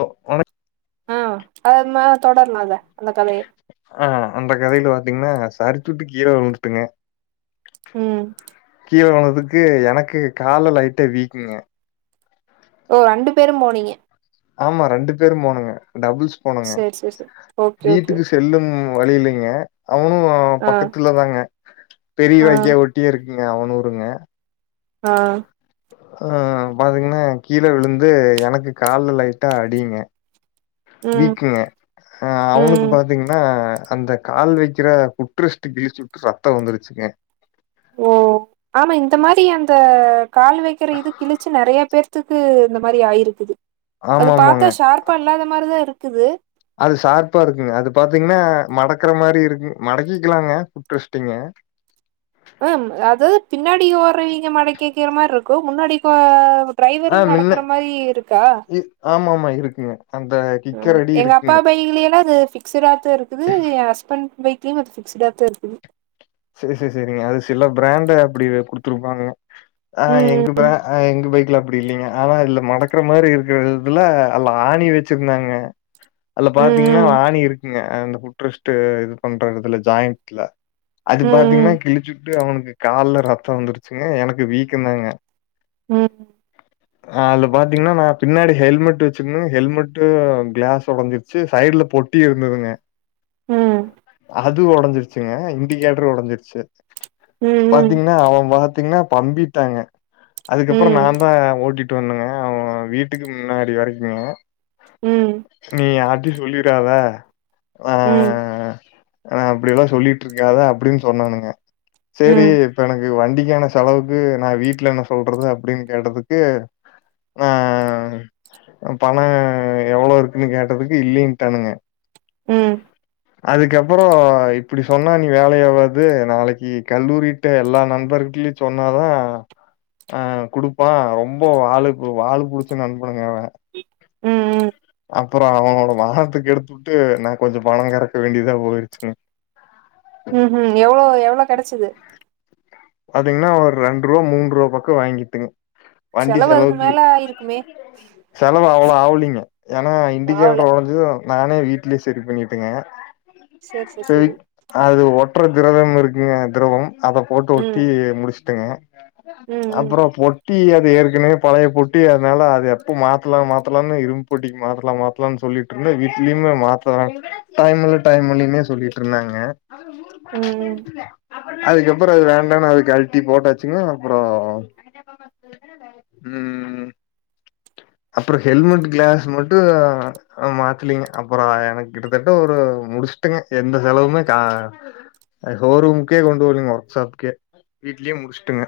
ஓ உனக் ஆ [unintelligible] தொடரலாங்க அந்த கதைய ஆ அந்த கதையில பாத்தீங்கன்னா சர்கியூட்டு கீழ விழுந்துட்டுங்க ம் கீழ போனதுக்கு எனக்கு கால்ல லைட்டா வீக்கங்க ஓ ரண்டு பேரும் போனீங்க ஆமா ரெண்டு பேரும் போனுங்க டபுள்ஸ் போனுங்க சேரி சேரி சேரி ஓகே ஓகே வீட்டுக்கு ஓகே செல்லும் வழி இல்லைங்க அவனும் ஆ பக்கத்துல தாங்க பெரிய ஆ வாய்க்கா ஓட் டியே இருக்குங்க அவனூருங்க ஆ ஆ பாதிங்கன்ன கீழ விழுந்து எனக்கு கால்லு லைட்டா அடிங்க ம் வீக்குங்க அ அவனுக்கு ம் பாத்தீங்கன்னா அந்த கால் வைக்கிற ஃபுட் ரெஸ்ட்டு கிழிச்சு விட்டு ரெத்த வந்துருச்சுங்க ஓ ஆமா இந்த மாரி அந்த கால் வைக்கிற இது கிழிச்சு நெறைய பேர் த்துக்கு இந்த மாரி ஆயிருக்குது அது ஆமா ஆமாங்க பாத்தா ஷார்ப்பா இல்லாத மாரிதா இருக்குது அது சாரப்பா இருக்குங்க அது பாத்தீங்கன்னா மடக்கக்குற மாரி இருக்கு மடக்கிக்கலாங்க ஃபுட்ரஸ்டிங்க ம் அது பின்னாடி ஓறவங்க மடக்கி வகிற மாரி இருக்கு முன்னாடி கோ ஆ டிரைவரும் மின்ன மடக்கற மாரி இருக்கா ஆமாமா இருக்குங்க அந்த கிக்கர் ம் அடி எங்க அப்பா இருக்குங்க. பைலயல்லா அது பிக்ஸ்ட்த்த இருக்குது என் ஹஸ்பண்ட் பைக் லியு பிக்ஸ்ட்த்தா இருக்குது செரி செரி செரிங்க அது சில பிராண்ட அப்டி குடுத்துருப்பாங்க ஆ எங்க ம் ப்ரா ஆ எங்க பைக்கல அப்டி இல்லிங்க ஆனா இதுல மடக்கற மாரி இருக்கதுல அல்ல ஆணி வச்சிருந்தாங்க அல ம் பாத்தீங்கன்னா ம் ஆணி இருக்குங்க அந்த புட்ரெஸ்ட்டு இது பண்ற எடத்துல ஜாயிண்டட்ல அது ம் பாத்தீங்கன்னா கிழிச்சுட்டு அவனுக்கு கால்ல ரத்தம் வந்துருச்சுங்க எனக்கு வீக்கம்தாங்க ம் அ அதுல பாத்தீங்கன்னா நா பின்னாடி ஹெல்மெட் வச்சிருந்து ஹெல்மெட்டு கிளாஸ் ஒடஞ்சிரு சி சைடுல பொட்டி இருந்ததுங்க ம் அது ஒடஞ்சிருச்சுங்க இண்டிகேட்டர் ஒடஞ்சிருச்சு ம் ம் பாத்தீங்ன்னா அவ பாத்தீங்ன்னா பம்பிட்டாங்க அதுக்கப்புற நா ம் தா ஓட்டிட்டு வந்தங்க அவ வீட்டுக்கு முன்னாடி வரைக்குங்க ம் நீ யார்ட்டையு சொல்லி க்காத அ அப்டியெல்லா சொல்லிட் இருக் க்காத அப்டின் சொன்னனுங்க செரி ம் இப்ப எனக்கு வண்டிக்கான செலவுக்கு நா வீட்ல என்ன சொல்றது அப்டின் கேட்டதுக்கு ஆ பண எவ்ள இருக்குனு கேட்டதுக்கு இல்லன்ட்டானுங்க ம் அதுக்கப்பற இப்படி சொன்னா நீ வேலை ஆவாது நாளைக்கு கல்லூரிட்ட எல்லா நண்பர்ட்டயு சொன்னாதா ஆ குடுப்பா ரொம்ப வாலு வாலு புடுச்ச நண்பணுங்க அவ ம் அப்பற அவனோட வானத்த கெடுத்துட்டு நா கொஞ்ச பண கறக்க வேண்டியதா போயிருச்சுங்க ம் ம் எவ்ளோ எவ்ளோ கெடச்சிது பாத்தீங்னா ஒரு ரெண்டு ரூவா மூண் ரூவா பக்க வாங்கிட்டுங் வண்டி செலவு அதுக்கு செலவுக்கு மேல ஆயிருக்குமே செலவு அவ்ள ஆவலிங்க ஏனா ஆவல இண்டிகேட்டர் ஒடஞ்சது நானே வீட்லயே சரி பண்ணிட்டேங்க சரி சரி சரி அது ஒட்டுற திரவம் இருக்குங்க திரவம் அத போட்டு ஒட் ம் டி முடிச்சுட்டங்க ம் ம் ம் அப்புற போட் டி அது ஏற்கனவே பழைய பொட்டி அதனால அது எப்போ மாத்தலா மாத்தலான் இரும் பொட்டிக்கு மாத்தலான் மாத்தலான் சொல்லிட் இருந்த வீட்லயுமே மாத்ததா டைம்ல டைம்லேனே சொல்லிட்டு இருந்தாங்க ம் அதுக்கப்புற அது வேண் டான்ணு அது கழட்டி போட்டாச்சுங்க அப்புறோ ம் அப்புற ஹெல்மெட் கிளாஸ் மட்டு மாத்தலீங்க அப்புற எனக் கிட்டத்தட்ட ஒரு முடிச்சுட்டுங்க எந்த செலவுமே கா அ ஹோரூமுக்கே கொண்டு போலீங்க ஒர்க் ஷாப்கே வீட்லயே முடிச்ட்டங்க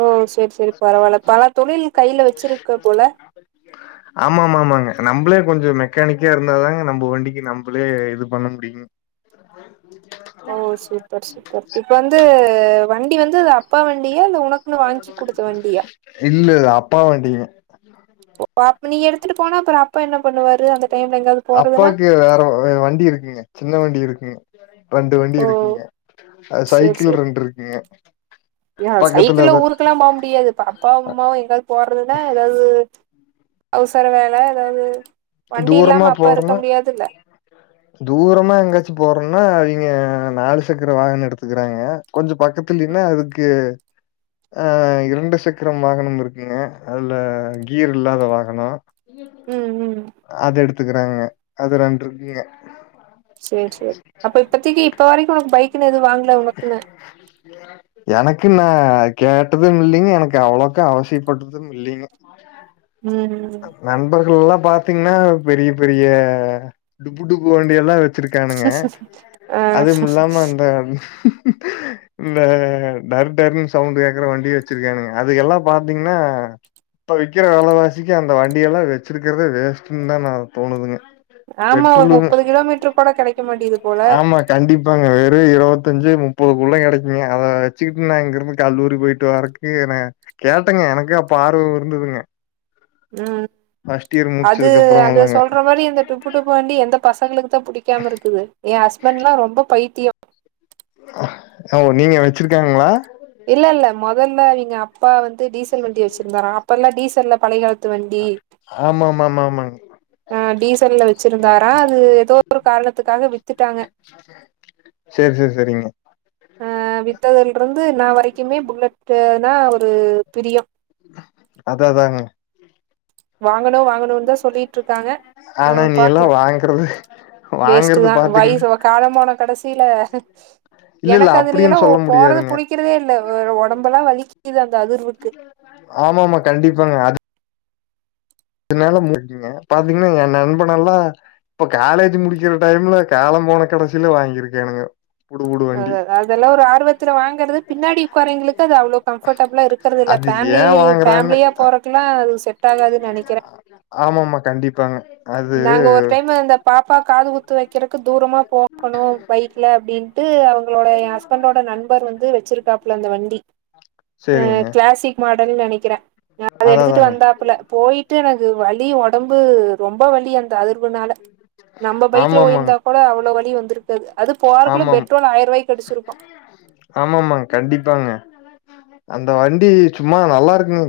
ஓ சரி சரி பரவால்ல பல தொழில் கையில வச்சிருக்கு போல ஆமா ஆமா ஆமாங்க நம்பளே கொஞ்ச மெக்கானிக்கா இருந்தாதாங்க நம்ப வண்டிக்கு நம்ப ளே இது பண்ண முடியு [unintelligible] ஓ சூப்பர் சூப்பர் இப்போ வந்து வண்டி வந்து தா அப்பா வண்டியா இல்ல உனக்குனு வாங்கி குடுத்த வண்டியா இல்ல இல்ல அப்பா வண்டிங் ஓ அப்ப நீ எடுத்துட்டு போனா அப்புற அப் அப்பாக்கு வேற வ வண்டி இருக் ங்க சின்ன வண்டி இருக்குங்க ரெண்டு வண்டி ஓ இருக்குங்க அது சைக்கிள் ரெண்டு இருக்குங்க ய பக்கத்துல சைக்கிள்ல அது ஊருகெல்லா போ முடியாது பா அப்பாவு அம்மாவு எங்காவது போறதுன்னா ஏதாது அவுசர வேல் ல ஏதாது வண்டி தூரமா இல்லாம அப்பா இருக்க போறோன்னா முடியாதுல்ல தூரமா எங்காச்சி போறனா இவிங்க நாலு சக்கர வாகன எடுத்துக்கிறாங்க கொஞ்ச பக்கத்துலினா அதுக்கு ஆ இரண்டு சக்கரம் வாகனம் இருக்குங்க அதில கீர் இல்லாத வாகனோ இய ம் ம் அது எடுத்துகிறாங்கங்க அது ரெண்ட்ருக்குங்க சேர் சேர் அப்ப இப்பத்திக்கு இப்ப வரைக்கு ஒரு பைக் [inaudible] எனக்கு நா கேட்டதுமில்லிங்க எனக்கு அவ்வளக்கா அவசியப்பட்டதும் இல்லிங்க ம் நண்பர்கள் எல்லா பாத்திங்னா பெரிய பெரிய டுபு டுபு வண்டி எல்லா வெ ச்சிருக்கானுங்க ஆ அதுமில்லாம அந்த இந்த டர் டர்னு சவுண்ட் கேக்குற வண்டி வெச்சிருக்கானுக அதுகெல்லா பாத்திங்னா இப்ப விக்கற வெலவாசிக்கு அந்த வண்டியெல்லா வெச்சிருக்கறதே வேஸ்ட்டுன்தா நா தோணுதுங்க ஆமா ஒரு பெட்ரோலும் முப்பது கிலோமீட்ரு கூட கெடைக்க மாட்டிங்குது போல ஆமா கண்டிப்பாங்க வெறு இருவத்தஞ்சு முப்பது குள்ள கெடைக்குங்க அத வெச்சுகிட்டு நா இங்கிருந்து கல்லூரி போய்ட்டு வாரக்கு ஏன கேட்டங்க எனக்கு அப்ப ஆர்வம் இருந்துதுங்க ம் அது முடிச்சதுக்கு அந்த அப்புறம்ல்லங்க சொல்ற மாரி இந்த டுபு டுபு வேண்டி எந்த பசங்களுக்குதா பிடிக்காம இருக்குது எ ஹஸ்பண்ட்லா ரொம்ப பைத்திய ஓ நீங்க வெச்சிருக்காங்களா இல்லல்ல மொதல்ல இவிங்க அப்பா வந்து டீசல் வண்டி வெச்சிருந்தாரா அப்ப எல்லா டீசல்ல பழய காலத் து வண்டி ஆமா ஆமா ஆமா ஆமாங்க ஆ டீசல்ல வெ ச்சிருந்தாரா அது ஏதோ ஒரு காரணத்துக்காக வித்துட்டாங்க சேர் சேர் செரிங்க ஆ வித்ததுல இருந்து இன்னா வரைக்குமே புல்லட்டுனா ஒரு பிரிய அதா அதாங்க வாங்கணு வாங்கணுன்தா சொல்லிட்ருக்காங்க ஆ ஆனா நீ எல்லா பாக்லா வாங்கறது வாங்கறது வேஸ்ட்டுதா பாத்தீங்கன்னா வயிசவா காலம்போன கடைசில இல்ல இல்ல எனக்கு அதுலயெல்லா அப்டின்னு சொல்ல போறது முடியாதுங்க புடிக் கிறதே இல்ல ஒரு உடம்பெலா வலிக்குது அந்த அதிர்வுக்கு ஆமாமா கண்டிப்பாங்க அது னால முடியுங்க பாத்திங்கனா என் நண்பனெல்லா இப்ப காலேஜ் முடிக்கிற டைம்ல காலம் போன கடைசில வாங்கிருக்கானுக அதாத அதெல்லா ஒரு ஆர்வத்துல வாங்குறது பின்னாடி உக்காரவிங்களுக்கு அது அவ்ளோ கம்ஃபர்டபிளா இருக் கறதில்ல அது ஃபேமிலி ஏ வாங்குறான்னு ஃபேமிலியா போறக்குலா அது செட் ஆகாதுன்னு நெனைக்கிறே ஆமாமா கண்டிப்பாங்க அது நாங்க ஒரு டைம் அந்த பாப்பா காது குத்து வைக்கறக்கு தூரமா போகணு பைக்ல அப்டின் ட்டு அவங்களோட எ ஹஸ்பண்டோட நண்பர் வந்து வெச்சிருக்காப்ல அந்த வண்டி அ சேரிங்க கிளாசிக் மாடல்ன் நெனைக்கிற அத எடுத்துட்டு வந்தாப்புல போயி ட்டு எனக்கு வலி ஒடம்பு ரொம்ப வலி அந்த அதிர்வுனால நம்ம பைக்ல ஆமாமாங்க ஓயிருந்தா கோட அவ்ள வழி வந்திருக்காது அது போறக்குள்ள பெட்ரோல் ஆயர்வாய்க்கு அடிச்சிருப்போ ஆமாமாங் கண்டிப்பாங்க அந்த வண்டி சும்மா நல்லா இருக்குங்க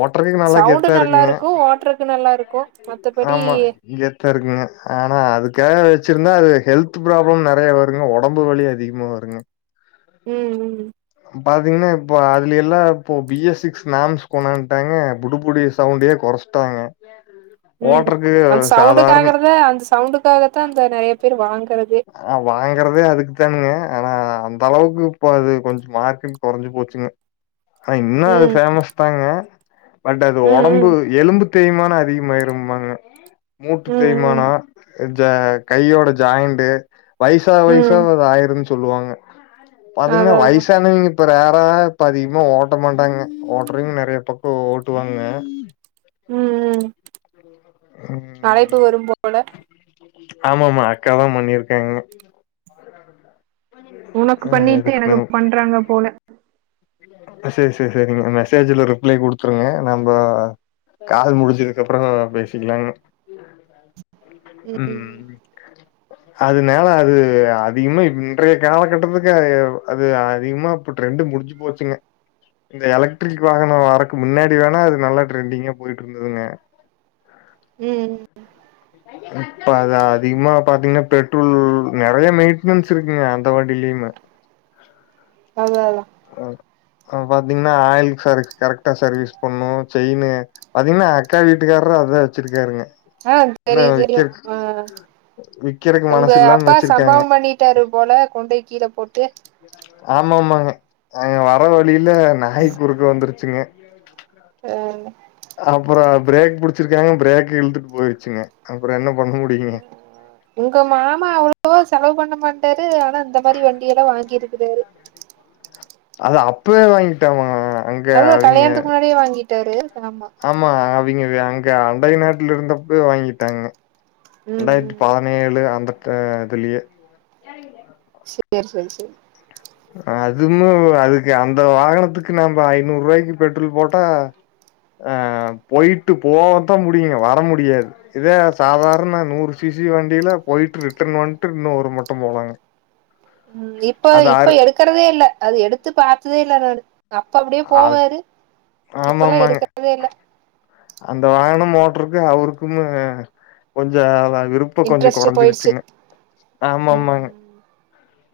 ஓட்டுறதுக்கு நல்லா சவுண்டு கெத்தா இருக்குங்க நல்லாருக்கு ஓட்றக்கு நல்லாருக்கு மத் ஆமா கெத் தா இருக்குங்க ஆனா அதுக்காக வெச்சிருந்தா அது ஹெல்த் ப்ராப்ளம் நெறையா வருங்க ஒடம்பு வலி அதிகமா வருங்க ம் ம் பாத்திங்னா இப்போ அதுல எல்லா இப்போ பி எஸ் சிக்ஸ் நாம்ஸ் கொனான்ட்டாங்க புடு புடி சவுண்டயே கொறைச் ட்டாங்க ம் அந்த சவுண்டுக்கு சாதாரண ஆகுறதத அந்த சவுண்டுக்கு அதுக்காகத்தான் அந்த நறைய பேர் வாங்றதே ஆ வாங்கறதே அதுக்கு தானுங்க ஆனா அந்த அளவுக்கு இப்போ அது கொஞ்சம் மார்க்கெட் கொறஞ்சு போச்சுங்க ஆ இன்னும் அது ம் பேஃமஸ் தாங்க பட் அது ம் ம் ஒடம்பு எலும்பு தேய்மானம் அதிகமாயிரும்மாங்க மூட்டு ம் ம் தேய்மானம் ஜா கையோட ஜாயிண்டு வயசாவ ம் வயசாவ அது ஆயிருன்னு சொல்லுவாங்க பாத்தீங்கன்னா அதா அதா வயசானவங்க இப்ப வேற இப்ப அதிகமா ஓட்ட மாட்டாங்க ஓட்டுறங்க நறைய பக்கம் ஓட்டுவாங்க ம் ம் அழைப்பு வரும் போல ஆமா ஆமா அக்காதான் பண்ணிருக்காங்க உனக்கு ம் பண்ணிட்டு எனக்கு எதுக்குன்னு பண்றாங்க போல சேரி சேரி சேரிங்க மெசேஜ்ல ரிப்ளே குடுத்துருங்க நம்ப கால் முடிஞ்சதுக்குப்பபறம் பேசிக்கலாங்க ம் ம் அதுனால அது அதிகமாக இன்றைய காலகட்டத்துக்கு அது அதிகமா இப்ப ட்ரெண்டு முடிச்சு போச்சுங்க இந்த எலக்ட்ரிக் வாகனம் வரக்கு முன்னாடி வேனா அது நல்ல ட்ரெண்டிங்கா போயிட்டு இருந்ததுங்க ம் இப்ப அத அதிகமா பாத்தீங்கன்னா பெட்ரோல் நறைய மெயின்டனன்ஸ் இருக்குங்க அந்த வணடியிலுமே அதான் அதான் ஆ அங்க பாத்தீங்கன்னா ஆயில் சர்வீஸ் கரெக்டா சர்வீஸ் பண்ணு செயினு பாத்தீங்கன்னா அக்கா வீட்டுக்காரரு அதான் வச்சிருக்காருங்க ஆ இன்னு தெரியு தெரியு விக்கறக் ஆ விக்கறக்கு உங்க மனசு இல்லாம அப்பா வச்சிருக்காங்க சம்பவம் பண்ணி ட்டாறு போல கொண்டோய் கீழ போட்டு ஆமா ஆமாங்க அங்க வர வழியில நாய் குருக்க வந்துருச்சுங்க ஓரமா அப்பறம் பிரேக் புடிச்சிருக்காங்க பிரேக் இழுத்துட்டு போயிருச்சுங்க அப்பறம் என்ன பண்ண முடியுங்க உங்க மாமா அவ்ளோவா செலவு பண்ண மாட்டாரு ஆனா இந்த மாரி வண்டியல்லாம் வாங்கிருக்கிறாரு [inaudible] அது அப்பவே வாங் அதுதான் கல்யாணத்துக்கு முன்னாடியே வாங்கிட்டாரு ஆமா ஆமா அவிங்க அங்க அண்டை நாட்டுல இருந்தப்பே வாங்கிட்டாங்க ம் ரெண்டாயிரத்தி ப ம் பதினேழு ஆந்ததிலியே [unintelligible] சேர் சேர் சேர் அதுமே அதுக்கு அந்த வாகனத்துக்கு நம்ம ஐநூறு ரூபாய்க்கு பெட்ரோல் போட்டா ஆ போயிட்டு போவ தான் முடியுங்க வர முடியாது இதே சாதாரண நூறு சி சி வண்டியில போயிட்டு ரிட்டன் வந்துட்டு இன்னும் ஒரு மட்டம் போலாங்க ம் இப்ப அது இப்ப அரு எடுக்குறதே இல்ல அது எடுத்து பார்த்ததே இல்லை நானு அப்ப அப்டியே அது போவாரு இப்பல்லாம் ஆமாமாங்க. எடுக்கறதே இல்ல அந்த வாகன மோட்டருக்கு அவருக்குமே கொஞ்சம் அத விருப் இப்ப கொஞ்ச இன்ட்ரெஸ்ட் போயிடுச்சு கொறஞ்சிருச்சுங்க ஆமாம்மாங்க ம்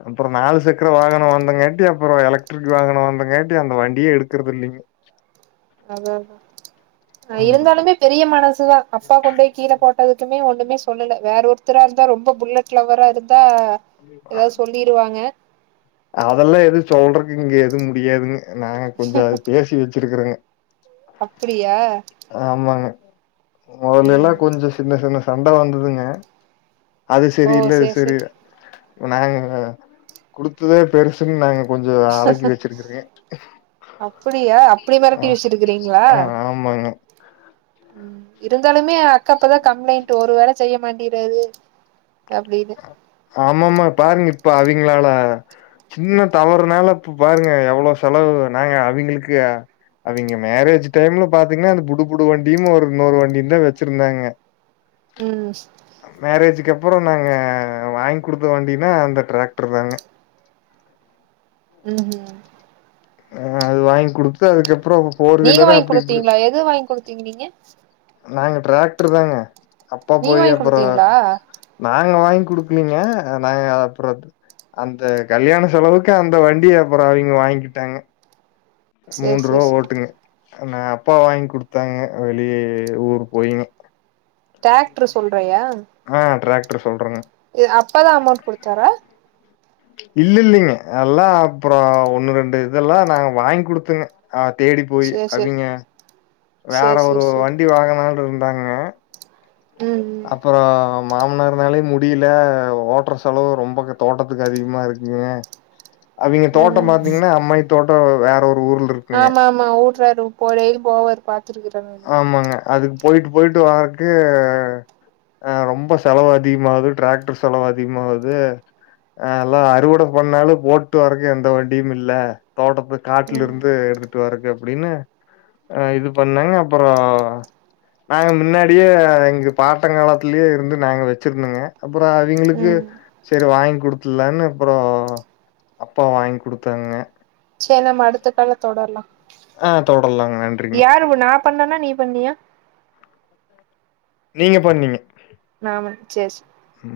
அப்பற நாலு சக்கர வாகனம் வந்தங்காட்டி அப்பற எலக்ட்ரிக் வாகனம் வந்தங்காட்டி அந்த வண்டியே எடுக்கறது இல்லிங்க அததா ம் இருந்தாலுமே பெரிய மனசுதா அப்பா கொண்டு போய் கீழ போட்டதும் ஒண்ணுமே சொல்லல வேற ஒருத்தரா இருந்தா ரொம்ப புல்லெட் லவ்ரா இருந்தா ஏதாவது சொல்லிருவாங்க அதெல்லா எது சொல்றக்கு இங்க எது முடியாதுங்க நாங்க கொஞ்ச பேசி வச்சிருக்கறோங்க அப்டியா ஆமாங்க மொதல்லல்லா ம் கொஞ்ச சின்ன சின்ன சண்ட வந்ததுங்க அது ஓ சரி இல்ல இது சேர் சரி சேர் நாங்க குடுத்தது பெருசுன்னு நாங்க கொஞ்ச அடக்கி வச்சிருக்கிறங்க அப்டியா அப்டி மெரட்டி வச்சிருக்கிறீங்களா ஆ ஆமாங்க ம் இருந்தாலுமே அக்காப்பதா கம்ப்ளைண்ட் ஒரு வேல செய்ய மாட்டிறாரு அப்டின் ஆமாமா பாருங்க இப்ப அவிங்ளால சின்ன தவறுனால இப்ப பாருங்க எவ்வளோ செலவு நாங்க அவங்ளுக்கு அவங்க மேரேஜ் டைம்ல பாத்தீங்கன்னா அந்த புடுபுடு வண்டியு ஒரு இன்னொரு வண்டியு தா வச்சிருந்தாங்க ம் மேரேஜக்கு அப்பற நாங்க வாங்கி குடுத்த வண்டினா அந்த டிராக்டர் தாங்க ம் ஆ அது வாங்கி குடுத்து அதுக்கப்றோ நீங்க வாங்கி குடுத்தீங்களா எது வாங்கி குடுத்தீங்க நீங்க நாங்க டிராக்டர் தாங்க அப்பா நீங்க போய் வாங்கி அப்றோ குடுத்தீங்களா நாங்க வாங் குடுக்கலீங்க நாங்க அப்றோ அந்த கல்யாண செலவுக்கு அந்த வண்டி அப்றோ அவங்க வாங்கிக்கிட்டாங்க சேர் மூன்று ரூபா சேர் சேர் ஓட்டுங்க நா அப்பா வாங்கி குடுத்தாங்க வெளிய ஊரு போய்ங்க டிராக்ட்ரு சொல்றியா ஆ டிராக்ட்ரு சொல்றங்க இது அப்பா தா அமௌண்ட் குடுத்தாரா இல்ல இல்லிங்க எல்லா அப்றோ ஒண்ணு ரெண்டு இதெல்லா நாங்க வாங்குடுத்தங்க ஆ தேடி போயி சேர் சேர் அவிங்க வேற சேர் ஒரு சேர் சேரி வண்டி வாங்களான் இருந்தாங்க ம் அப்றோ மாம்னார்னாலயு முடில ஓட்டுற செலவு ரொம்ப தோட்டத்துக்கு அதிகமா இருக்குங்க அவிங்க ம் ம் தோட்டம் ம் பாத்தீங்ன்னா அம்மாயி தோட்டம் வேற ஒரு ஊர்ல இருக்கு ஆமா ஆமா ஊட்றாரு [unintelligible] போவாரு பாத்துருக்கறாங்க ஆமாங்க அதுக்கு போயிட்டு போயிட்டு வாரக்கு அ ரொம்ப செலவு அதிகமாவ்து டிராக்டர் செலவு அதிகமாவ்து ஆல்லா அறுவட பண்ணாலு போட்டு வரக்கு எந்த வண்டியு இல்ல தோட்டத்து காட்ல ம் இருந்து எடுத்துட்டு வறக்கு அப்டின்னு இது பண்ணங்க அப்றோ நாங்க முன்னாடியே எங்க பாட்டங்கலத்திலே இருந்து நாங்க வச்சிருந்தங்க அப்ற அவிங்களுக்கு ம் செரி வாங்கி குடுத்துலான்னு அப்றோ அப்பா வாங்கி குடுத்தாங்க சேர் நம்ம அடுத்த கால்ல தொடர்லா ஆ தொடரலாங்க. நன்றிங்க. யாரு நா பண்ணனா நீ பண்ணியா நீங்க பண்ணீங்க நானா சேர் சேர் ம்.